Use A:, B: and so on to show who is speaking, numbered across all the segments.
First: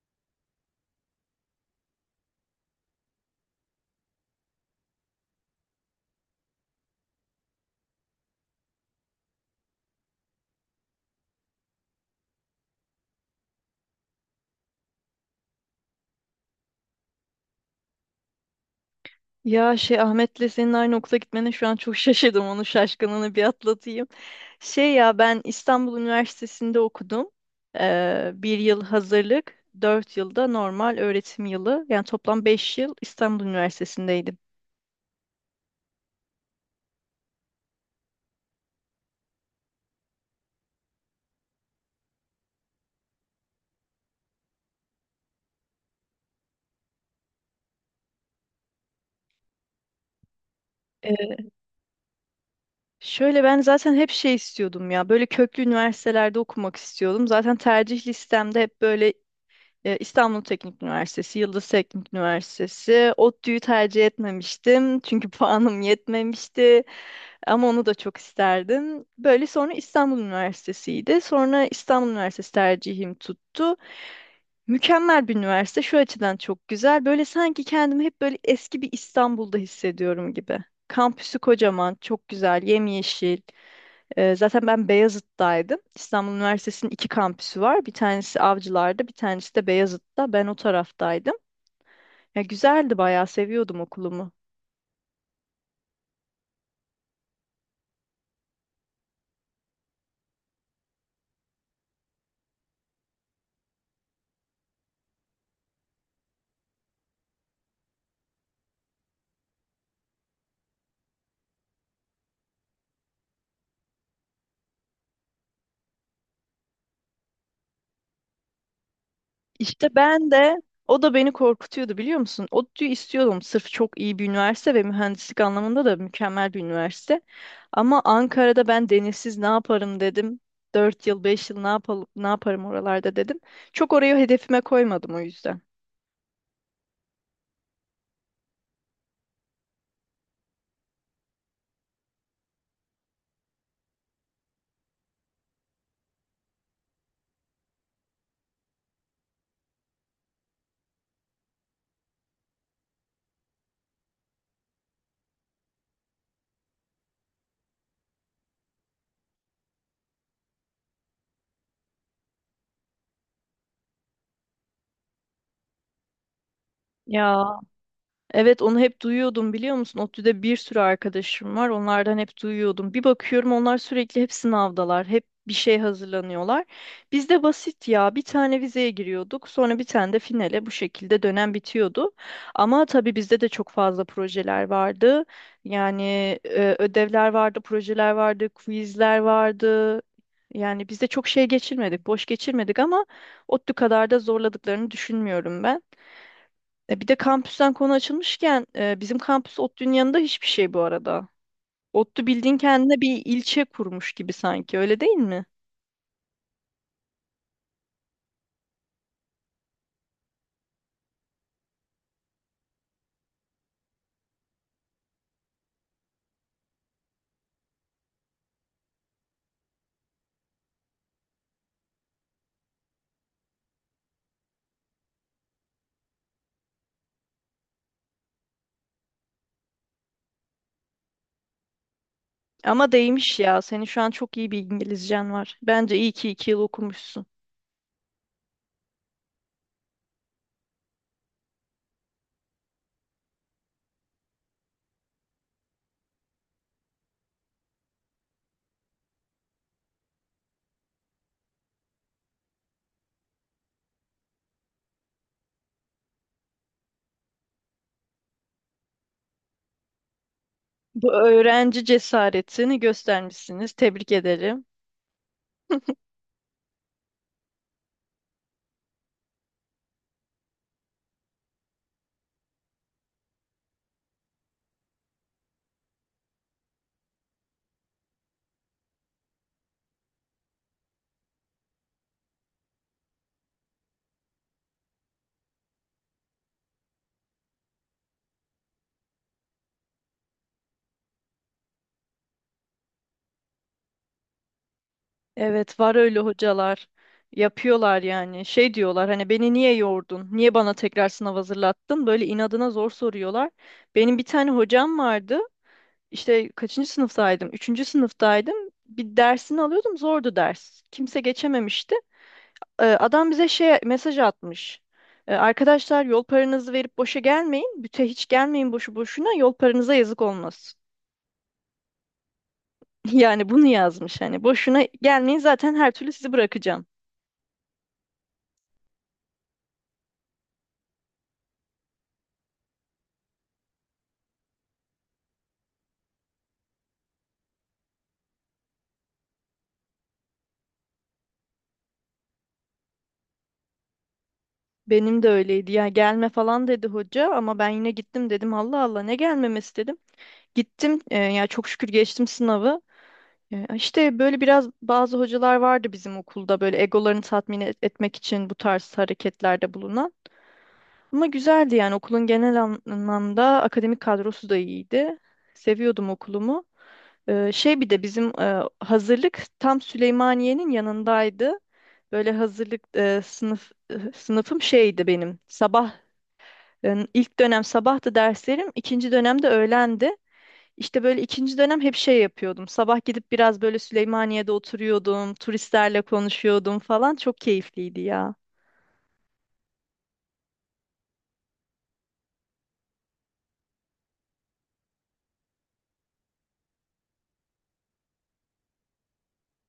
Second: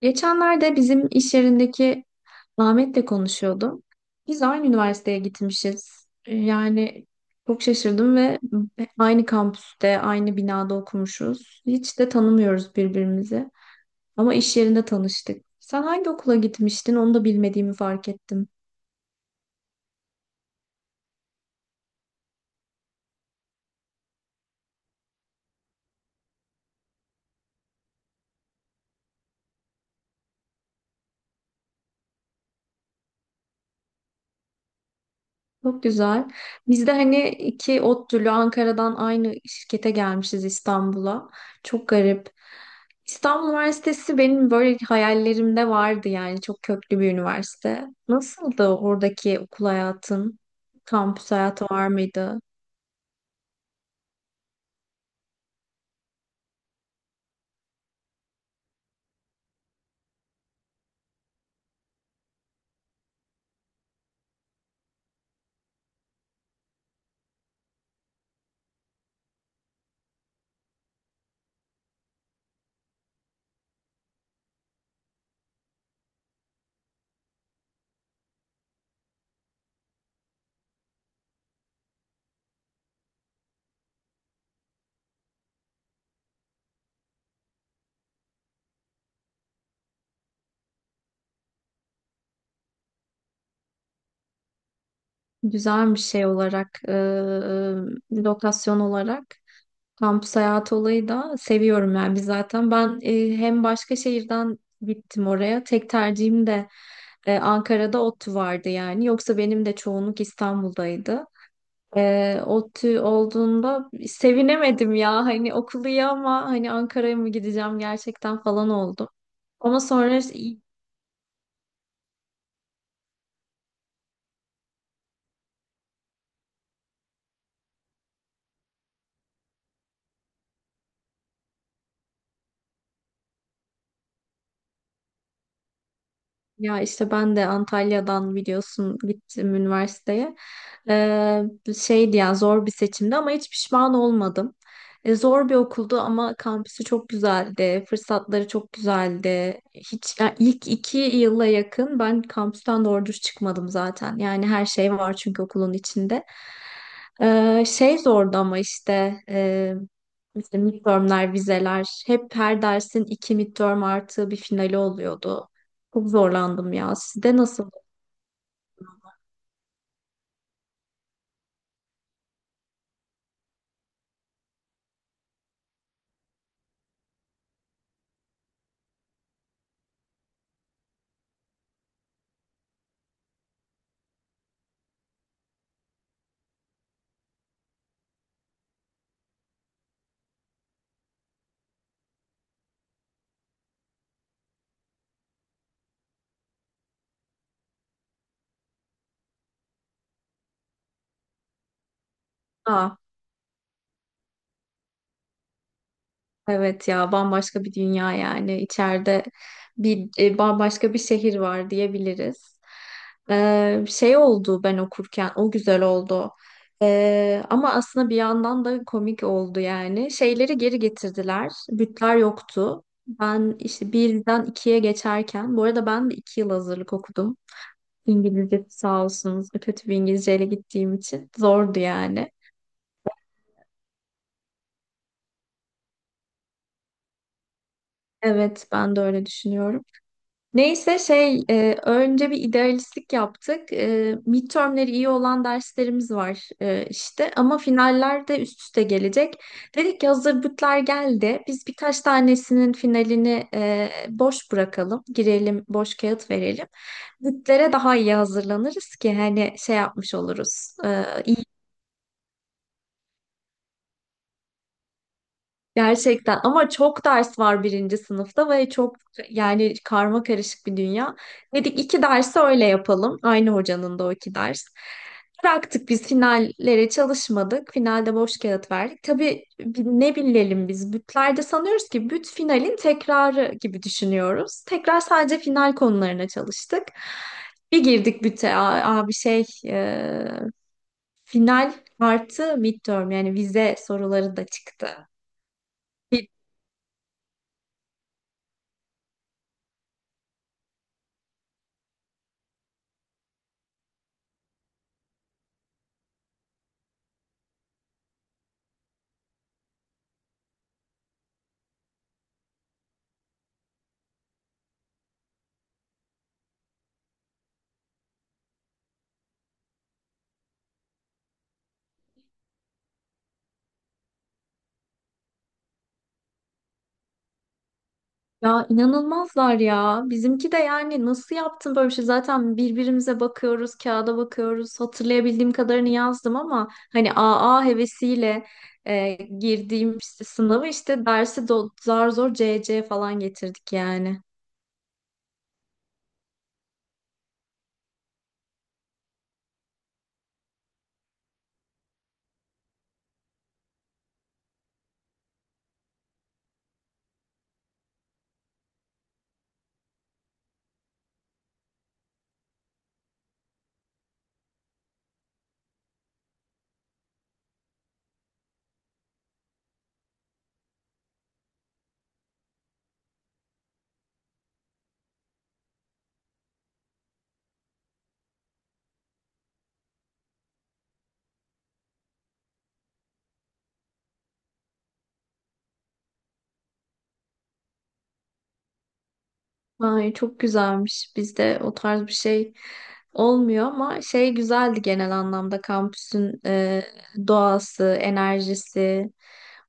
A: Geçenlerde bizim iş yerindeki Ahmet'le konuşuyordum. Biz aynı üniversiteye gitmişiz. Yani çok şaşırdım ve aynı kampüste, aynı binada okumuşuz. Hiç de tanımıyoruz birbirimizi. Ama iş yerinde tanıştık. Sen hangi okula gitmiştin? Onu da bilmediğimi fark ettim.
B: Ya şey Ahmet'le senin aynı okula gitmene şu an çok şaşırdım. Onun şaşkınlığını bir atlatayım. Şey ya ben İstanbul Üniversitesi'nde okudum. Bir yıl hazırlık, 4 yılda normal öğretim yılı. Yani toplam 5 yıl İstanbul Üniversitesi'ndeydim.
A: Çok güzel. Biz de hani iki ODTÜ'lü Ankara'dan aynı şirkete gelmişiz İstanbul'a. Çok garip. İstanbul Üniversitesi benim böyle hayallerimde vardı yani çok köklü bir üniversite. Nasıldı oradaki okul hayatın? Kampüs
B: Ee,
A: hayatı var mıydı?
B: Şöyle ben zaten hep şey istiyordum ya. Böyle köklü üniversitelerde okumak istiyordum. Zaten tercih listemde hep böyle İstanbul Teknik Üniversitesi, Yıldız Teknik Üniversitesi. ODTÜ'yü tercih etmemiştim. Çünkü puanım yetmemişti. Ama onu da çok isterdim. Böyle sonra İstanbul Üniversitesi'ydi. Sonra İstanbul Üniversitesi tercihim tuttu. Mükemmel bir üniversite. Şu açıdan çok güzel. Böyle sanki kendimi hep böyle eski bir İstanbul'da hissediyorum gibi. Kampüsü kocaman, çok güzel, yemyeşil. Zaten ben Beyazıt'taydım. İstanbul Üniversitesi'nin iki kampüsü var. Bir tanesi Avcılar'da, bir tanesi de Beyazıt'ta. Ben o taraftaydım. Ya güzeldi bayağı, seviyordum okulumu.
A: Güzel bir şey olarak, lokasyon olarak. Kampüs hayatı olayı da seviyorum yani biz zaten ben hem başka şehirden gittim oraya, tek tercihim de Ankara'da ODTÜ vardı yani yoksa benim de çoğunluk İstanbul'daydı. ODTÜ olduğunda sevinemedim ya, hani okulu iyi ama hani Ankara'ya mı gideceğim gerçekten falan oldum. Ama
B: İşte
A: sonra.
B: ben de o da beni korkutuyordu biliyor musun? ODTÜ'yü istiyordum sırf çok iyi bir üniversite ve mühendislik anlamında da mükemmel bir üniversite. Ama Ankara'da ben denizsiz ne yaparım dedim. Dört yıl 5 yıl ne yapalım ne yaparım oralarda dedim. Çok orayı hedefime koymadım o yüzden.
A: Ya işte ben de Antalya'dan biliyorsun gittim üniversiteye. Ee, şeydi yani, zor bir seçimdi ama hiç pişman olmadım. Zor bir okuldu ama kampüsü çok güzeldi. Fırsatları çok güzeldi. Hiç yani ilk iki yıla yakın ben kampüsten doğru düz çıkmadım zaten. Yani her şey var çünkü okulun içinde. Şey zordu ama işte işte midtermler, vizeler, hep her dersin iki midterm artı bir finali oluyordu. Çok zorlandım ya. Sizde
B: Ya
A: nasıl?
B: evet onu hep duyuyordum biliyor musun? ODTÜ'de bir sürü arkadaşım var. Onlardan hep duyuyordum. Bir bakıyorum onlar sürekli hep sınavdalar. Hep bir şey hazırlanıyorlar. Bizde basit ya. Bir tane vizeye giriyorduk. Sonra bir tane de finale bu şekilde dönem bitiyordu. Ama tabii bizde de çok fazla projeler vardı. Yani ödevler vardı, projeler vardı, quizler vardı. Yani bizde çok şey geçirmedik, boş geçirmedik ama ODTÜ kadar da zorladıklarını düşünmüyorum ben. Bir de kampüsten konu açılmışken bizim kampüs ODTÜ'nün yanında hiçbir şey bu arada. ODTÜ bildiğin
A: Aa,
B: kendine bir ilçe kurmuş gibi sanki öyle değil mi?
A: evet ya, bambaşka bir dünya yani. İçeride bir bambaşka bir şehir var diyebiliriz. Şey oldu, ben okurken o güzel oldu. Ama aslında bir yandan da komik oldu yani. Şeyleri geri getirdiler. Bütler yoktu. Ben işte birden ikiye geçerken, bu arada ben de iki yıl hazırlık okudum. İngilizce, sağ olsunuz. Kötü bir İngilizceyle gittiğim için zordu yani.
B: Ama değmiş ya. Senin şu an çok iyi bir İngilizcen var. Bence iyi ki 2 yıl okumuşsun.
A: Evet, ben de öyle düşünüyorum. Neyse şey önce bir idealistlik yaptık. Midtermleri iyi olan derslerimiz var işte ama finaller de üst üste gelecek. Dedik ki hazır bütler geldi. Biz birkaç tanesinin finalini boş bırakalım. Girelim, boş kağıt verelim. Bütlere daha iyi hazırlanırız ki hani şey yapmış oluruz. E,
B: Bu
A: iyi
B: öğrenci cesaretini göstermişsiniz. Tebrik ederim.
A: Gerçekten ama çok ders var birinci sınıfta ve çok, yani karma karışık bir dünya. Dedik iki dersi öyle yapalım. Aynı hocanın da o iki ders. Bıraktık, biz finallere çalışmadık. Finalde boş kağıt verdik. Tabii ne bilelim biz, bütlerde sanıyoruz ki büt finalin tekrarı gibi düşünüyoruz. Tekrar sadece final konularına çalıştık. Bir girdik büte, abi şey final artı midterm, yani vize soruları da çıktı.
B: Evet var öyle hocalar. Yapıyorlar yani. Şey diyorlar hani beni niye yordun? Niye bana tekrar sınav hazırlattın? Böyle inadına zor soruyorlar. Benim bir tane hocam vardı. İşte kaçıncı sınıftaydım? Üçüncü sınıftaydım. Bir dersini alıyordum. Zordu ders. Kimse geçememişti. Adam bize şey mesaj atmış. Arkadaşlar yol paranızı verip boşa gelmeyin. Büte hiç gelmeyin boşu boşuna. Yol paranıza yazık olmasın. Yani bunu yazmış hani. Boşuna gelmeyin zaten her türlü sizi bırakacağım.
A: Ya inanılmazlar ya. Bizimki de yani nasıl yaptın böyle bir şey? Zaten birbirimize bakıyoruz, kağıda bakıyoruz. Hatırlayabildiğim kadarını yazdım ama hani AA hevesiyle e, girdiğim işte sınavı, işte dersi zar zor CC falan getirdik yani.
B: Benim de öyleydi ya gelme falan dedi hoca ama ben yine gittim dedim Allah Allah ne gelmemesi dedim. Gittim ya çok şükür geçtim sınavı. Ya İşte böyle biraz bazı hocalar vardı bizim okulda böyle egolarını tatmin etmek için bu tarz hareketlerde bulunan. Ama güzeldi yani okulun genel anlamda akademik kadrosu da iyiydi. Seviyordum okulumu. Şey bir de bizim hazırlık tam Süleymaniye'nin yanındaydı. Böyle hazırlık sınıfım şeydi benim. İlk dönem sabahtı derslerim, ikinci dönemde öğlendi. İşte böyle ikinci dönem hep şey yapıyordum. Sabah gidip biraz böyle Süleymaniye'de oturuyordum, turistlerle konuşuyordum falan. Çok keyifliydi ya.
A: Ay çok güzelmiş. Bizde o tarz bir şey olmuyor ama şey, güzeldi genel anlamda kampüsün doğası, enerjisi.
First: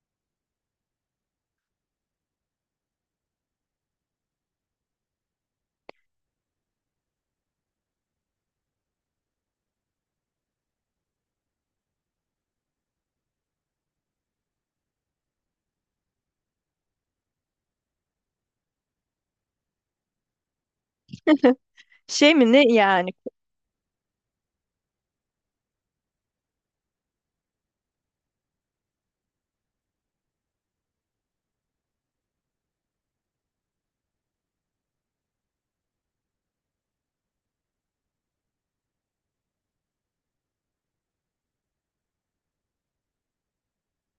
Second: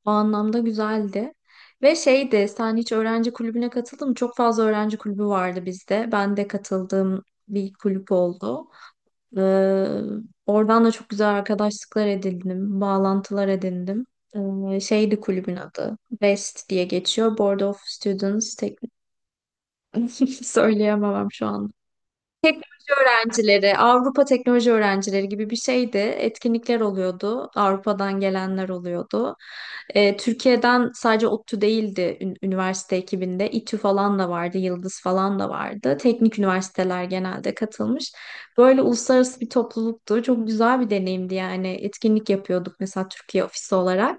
A: O anlamda güzeldi. Ve şeydi, sen hiç öğrenci kulübüne katıldın mı? Çok fazla öğrenci kulübü vardı bizde. Ben de katıldığım bir kulüp oldu. Ee, oradan da çok güzel arkadaşlıklar edindim, bağlantılar edindim. Şeydi kulübün adı. West diye geçiyor. Board of Students. Söyleyemem şu anda.
B: Şey mi ne yani?
A: Öğrencileri, Avrupa teknoloji öğrencileri gibi bir şeydi. Etkinlikler oluyordu. Avrupa'dan gelenler oluyordu. Türkiye'den sadece ODTÜ değildi üniversite ekibinde. İTÜ falan da vardı, Yıldız falan da vardı. Teknik üniversiteler genelde katılmış. Böyle uluslararası bir topluluktu. Çok güzel bir deneyimdi yani. Etkinlik yapıyorduk mesela Türkiye ofisi olarak.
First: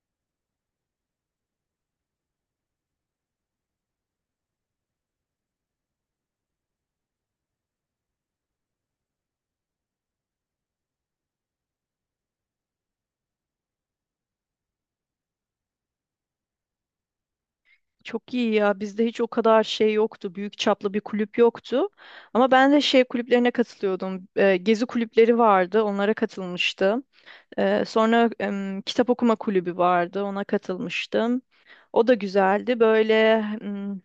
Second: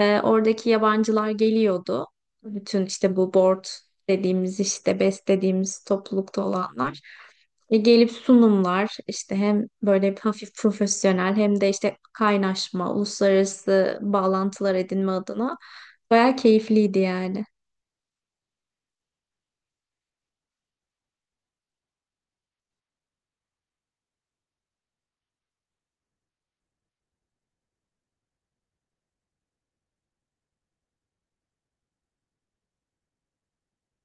A: Oradaki yabancılar geliyordu. Bütün işte bu board dediğimiz, işte BES dediğimiz toplulukta olanlar. Gelip sunumlar, işte hem böyle hafif profesyonel hem de işte kaynaşma, uluslararası bağlantılar edinme adına bayağı keyifliydi yani.
B: Çok iyi ya. Bizde hiç o kadar şey yoktu. Büyük çaplı bir kulüp yoktu. Ama ben de şey kulüplerine katılıyordum. Gezi kulüpleri vardı. Onlara katılmıştım. Sonra kitap okuma kulübü vardı, ona katılmıştım. O da güzeldi. Böyle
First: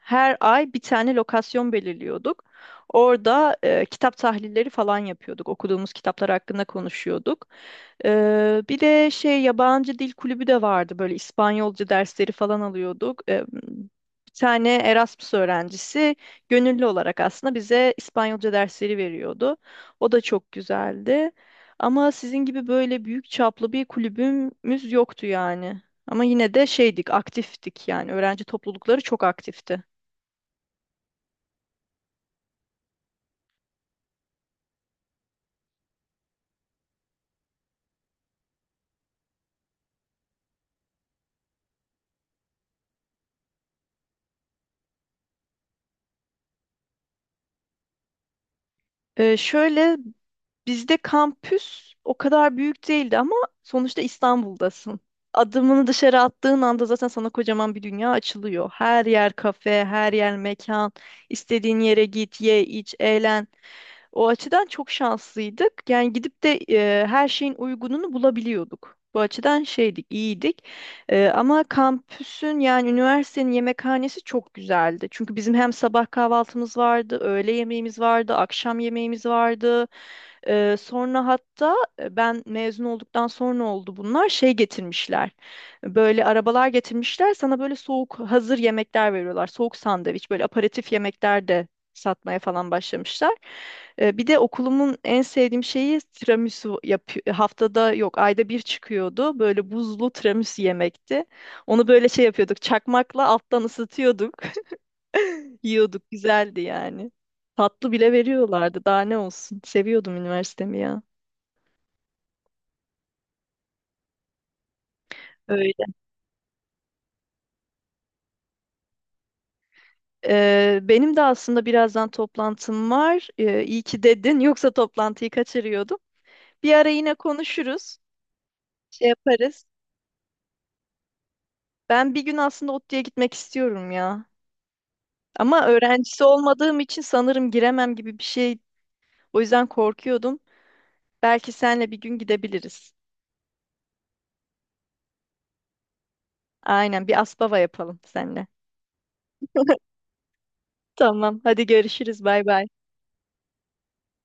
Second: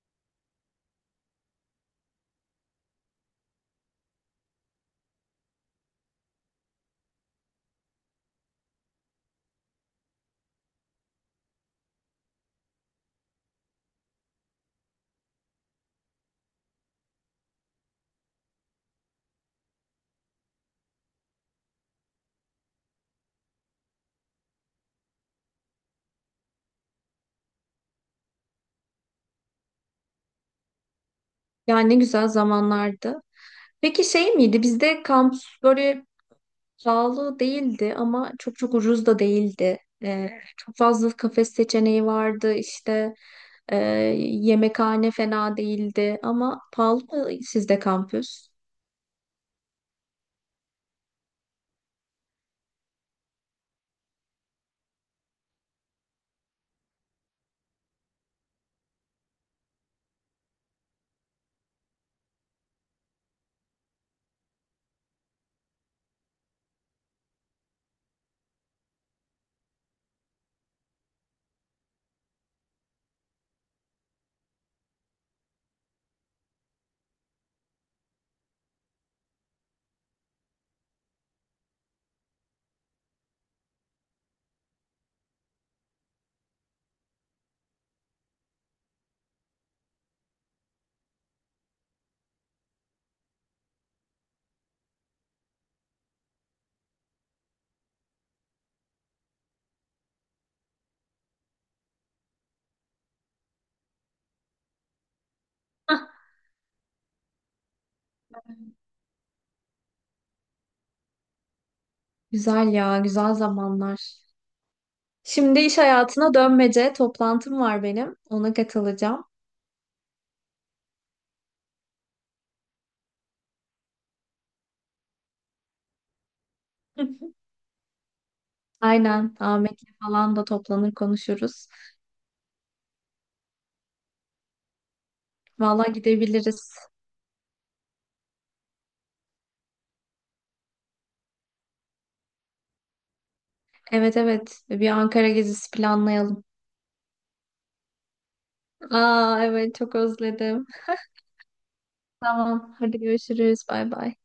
B: her ay bir tane lokasyon belirliyorduk. Orada kitap tahlilleri falan yapıyorduk. Okuduğumuz kitaplar hakkında konuşuyorduk. Bir de şey yabancı dil kulübü de vardı. Böyle İspanyolca dersleri falan alıyorduk. Bir tane Erasmus öğrencisi gönüllü olarak aslında bize İspanyolca dersleri veriyordu. O da çok güzeldi. Ama sizin gibi böyle büyük çaplı bir kulübümüz yoktu yani. Ama yine de şeydik, aktiftik yani. Öğrenci toplulukları çok aktifti.
A: Yani ne güzel zamanlardı. Peki şey miydi, bizde kampüs böyle pahalı değildi ama çok çok ucuz da değildi. Çok fazla kafe seçeneği vardı, işte e, yemekhane fena değildi ama pahalı mı sizde kampüs?
B: Şöyle bizde kampüs o kadar büyük değildi ama sonuçta İstanbul'dasın. Adımını dışarı attığın anda zaten sana kocaman bir dünya açılıyor. Her yer kafe, her yer mekan. İstediğin yere git, ye, iç, eğlen. O açıdan çok şanslıydık. Yani gidip de her şeyin uygununu bulabiliyorduk. Bu açıdan şeydik, iyiydik. Ama kampüsün yani üniversitenin yemekhanesi çok güzeldi. Çünkü bizim hem sabah kahvaltımız vardı, öğle yemeğimiz vardı, akşam yemeğimiz vardı. Sonra hatta ben mezun olduktan sonra oldu bunlar şey getirmişler. Böyle arabalar getirmişler sana böyle soğuk hazır yemekler veriyorlar. Soğuk sandviç böyle aperatif yemekler de satmaya falan başlamışlar. Bir de okulumun en sevdiğim şeyi tiramisu yapıyor. Haftada yok ayda bir çıkıyordu. Böyle buzlu tiramisu yemekti. Onu böyle şey yapıyorduk çakmakla alttan ısıtıyorduk.
A: Hah,
B: Yiyorduk güzeldi yani. Tatlı bile veriyorlardı. Daha ne olsun. Seviyordum üniversitemi ya.
A: güzel ya, güzel zamanlar. Şimdi iş
B: Öyle.
A: hayatına dönmece, toplantım var benim. Ona katılacağım.
B: Benim de aslında birazdan toplantım var. İyi ki dedin. Yoksa toplantıyı kaçırıyordum. Bir ara yine konuşuruz. Şey
A: Aynen.
B: yaparız.
A: Ahmet'le falan da toplanır konuşuruz.
B: Ben bir gün aslında ODTÜ'ye gitmek istiyorum ya. Ama
A: Valla
B: öğrencisi
A: gidebiliriz.
B: olmadığım için sanırım giremem gibi bir şey. O yüzden korkuyordum. Belki senle bir gün gidebiliriz.
A: Evet, evet. Bir Ankara gezisi planlayalım.
B: Aynen bir aspava yapalım seninle.
A: Aa, evet çok özledim.
B: Tamam. Hadi görüşürüz. Bay bay.
A: Tamam. Hadi görüşürüz. Bay bay.